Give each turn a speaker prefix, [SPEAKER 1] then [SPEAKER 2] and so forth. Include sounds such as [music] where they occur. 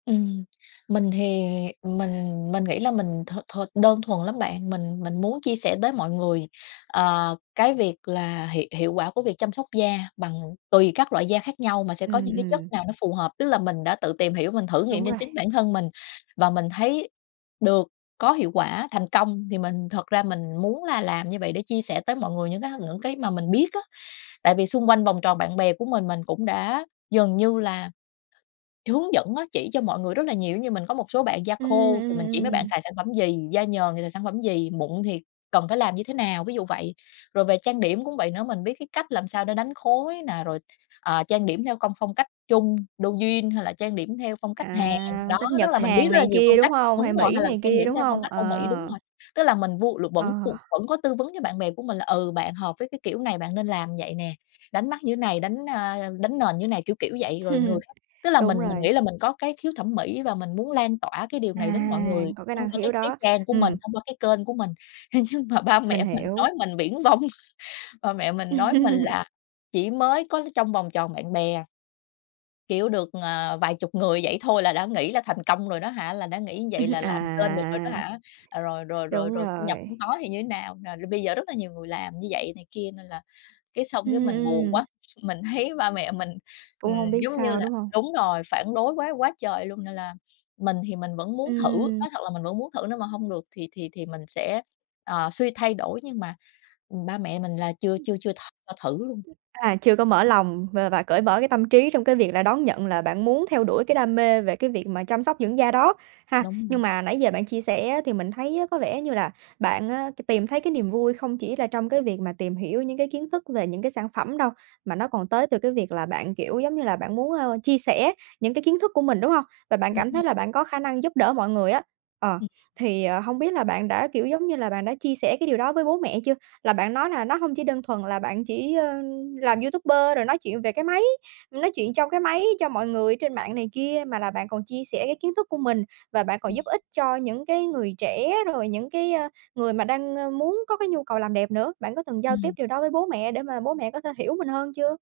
[SPEAKER 1] Ừm, mình thì, ừm, mình mình nghĩ là mình thuần thuần đơn thuần lắm bạn, mình mình muốn chia sẻ tới mọi người, ờ, cái việc là hiệu hiệu quả của việc chăm sóc da bằng tùy các loại da khác nhau, mà sẽ có
[SPEAKER 2] Ừm,
[SPEAKER 1] những cái chất
[SPEAKER 2] ừm.
[SPEAKER 1] nào nó phù hợp. Tức là mình đã tự tìm hiểu mình thử nghiệm
[SPEAKER 2] Đúng
[SPEAKER 1] trên
[SPEAKER 2] rồi.
[SPEAKER 1] chính bản thân mình, và mình thấy được có hiệu quả thành công, thì mình thật ra mình muốn là làm như vậy để chia sẻ tới mọi người những cái những cái mà mình biết á. Tại vì xung quanh vòng tròn bạn bè của mình, mình cũng đã dần như là hướng dẫn á, chỉ cho mọi người rất là nhiều, giống như mình có một số bạn da
[SPEAKER 2] Ừm,
[SPEAKER 1] khô thì
[SPEAKER 2] ừm,
[SPEAKER 1] mình chỉ mấy bạn
[SPEAKER 2] ừm.
[SPEAKER 1] xài sản phẩm gì, da nhờn thì xài sản phẩm gì, mụn thì cần phải làm như thế nào, ví dụ vậy. Rồi về trang điểm cũng vậy nữa, mình biết cái cách làm sao để đánh khối nè, rồi, ờ, trang điểm theo công phong cách Trung, Douyin hay là trang điểm theo phong cách Hàn,
[SPEAKER 2] À,
[SPEAKER 1] đó,
[SPEAKER 2] phong cách
[SPEAKER 1] nó
[SPEAKER 2] Nhật
[SPEAKER 1] là mình biết
[SPEAKER 2] Hàn
[SPEAKER 1] rất là
[SPEAKER 2] này
[SPEAKER 1] nhiều
[SPEAKER 2] kia,
[SPEAKER 1] phong
[SPEAKER 2] đúng
[SPEAKER 1] cách,
[SPEAKER 2] hông?
[SPEAKER 1] đúng
[SPEAKER 2] Hay
[SPEAKER 1] rồi,
[SPEAKER 2] Mỹ
[SPEAKER 1] hay là
[SPEAKER 2] này
[SPEAKER 1] trang
[SPEAKER 2] kia,
[SPEAKER 1] điểm
[SPEAKER 2] đúng
[SPEAKER 1] theo phong
[SPEAKER 2] hông?
[SPEAKER 1] cách Âu Mỹ, đúng
[SPEAKER 2] Ờ.
[SPEAKER 1] rồi. Tức là mình vu là vẫn
[SPEAKER 2] Ờ.
[SPEAKER 1] cu vẫn có tư vấn cho bạn bè của mình là, ừ, bạn hợp với cái kiểu này bạn nên làm vậy nè, đánh mắt như thế này, đánh, a, đánh nền như thế này, kiểu, kiểu vậy, rồi người
[SPEAKER 2] [chuckles]
[SPEAKER 1] khác tức là mình
[SPEAKER 2] Đúng
[SPEAKER 1] mình nghĩ
[SPEAKER 2] rồi.
[SPEAKER 1] là mình có cái khiếu thẩm mỹ, và mình muốn lan tỏa cái điều này đến mọi
[SPEAKER 2] À,
[SPEAKER 1] người
[SPEAKER 2] có cái
[SPEAKER 1] thông
[SPEAKER 2] năng
[SPEAKER 1] qua cái
[SPEAKER 2] khiếu
[SPEAKER 1] cái
[SPEAKER 2] đó.
[SPEAKER 1] trang của mình,
[SPEAKER 2] Ừm.
[SPEAKER 1] thông qua cái kênh của mình. À, nhưng mà ba
[SPEAKER 2] Mình
[SPEAKER 1] mẹ mình nói
[SPEAKER 2] hiểu.
[SPEAKER 1] mình viển vông, ba mẹ mình nói mình
[SPEAKER 2] [laughs]
[SPEAKER 1] là chỉ mới có trong vòng tròn bạn bè. Kiểu được, ờ, vài chục người vậy thôi là đã nghĩ là thành công rồi đó hả, là đã nghĩ như vậy là
[SPEAKER 2] [chuckles]
[SPEAKER 1] làm kênh được rồi đó
[SPEAKER 2] À.
[SPEAKER 1] hả, rồi, rồi, rồi,
[SPEAKER 2] Đúng
[SPEAKER 1] rồi thu nhập
[SPEAKER 2] rồi.
[SPEAKER 1] hông có thì như thế nào, à, bây giờ rất là nhiều người làm như vậy này kia. Nên là cái xong cái
[SPEAKER 2] Ừm,
[SPEAKER 1] mình buồn
[SPEAKER 2] ừm.
[SPEAKER 1] quá, mình thấy ba mẹ mình, ừm,
[SPEAKER 2] Cũng hông biết
[SPEAKER 1] giống như
[SPEAKER 2] sao,
[SPEAKER 1] là
[SPEAKER 2] đúng hông?
[SPEAKER 1] đúng rồi, phản đối quá quá trời luôn, nên là mình thì mình vẫn muốn thử,
[SPEAKER 2] Ừm.
[SPEAKER 1] nói thật là mình vẫn muốn thử nếu mà hông được thì thì thì mình sẽ, ờ, suy thay đổi, nhưng mà, ừm, ba mẹ mình là chưa
[SPEAKER 2] Ừm.
[SPEAKER 1] chưa chưa th cho thử luôn.
[SPEAKER 2] Ừm, à, chưa có mở lòng và và cởi mở cái tâm trí trong cái việc là đón nhận là bạn muốn theo đuổi cái đam mê về cái việc mà chăm sóc dưỡng da đó, ha.
[SPEAKER 1] Đúng rồi.
[SPEAKER 2] Nhưng mà nãy giờ bạn chia sẻ á, thì mình thấy á, có vẻ như là bạn á, t tìm thấy cái niềm vui không chỉ là trong cái việc mà tìm hiểu những cái kiến thức về những cái sản phẩm đâu, mà nó còn tới từ cái việc là bạn, kiểu giống như là, bạn muốn, ơ, chia sẻ những cái kiến thức của mình, đúng hông? Và bạn
[SPEAKER 1] Đúng
[SPEAKER 2] cảm
[SPEAKER 1] rồi.
[SPEAKER 2] thấy là bạn có khả năng giúp đỡ mọi người á, ờ,
[SPEAKER 1] Ừm.
[SPEAKER 2] thì, ờ, hông biết là bạn đã, kiểu giống như là, bạn đã chia sẻ cái điều đó với bố mẹ chưa, là bạn nói là nó hông chỉ đơn thuần là bạn chỉ, ơ, làm YouTuber rồi nói chuyện về cái máy, nói chuyện trong cái máy cho mọi người ở trên mạng này kia, mà là bạn còn chia sẻ cái kiến thức của mình và bạn còn
[SPEAKER 1] Ừm.
[SPEAKER 2] giúp ích cho những cái người trẻ, rồi những cái, ơ, người mà đang, ờ, muốn có cái nhu cầu làm đẹp nữa, bạn có từng giao tiếp
[SPEAKER 1] Ừm.
[SPEAKER 2] điều đó với bố mẹ để mà bố mẹ có thể hiểu mình hơn chưa?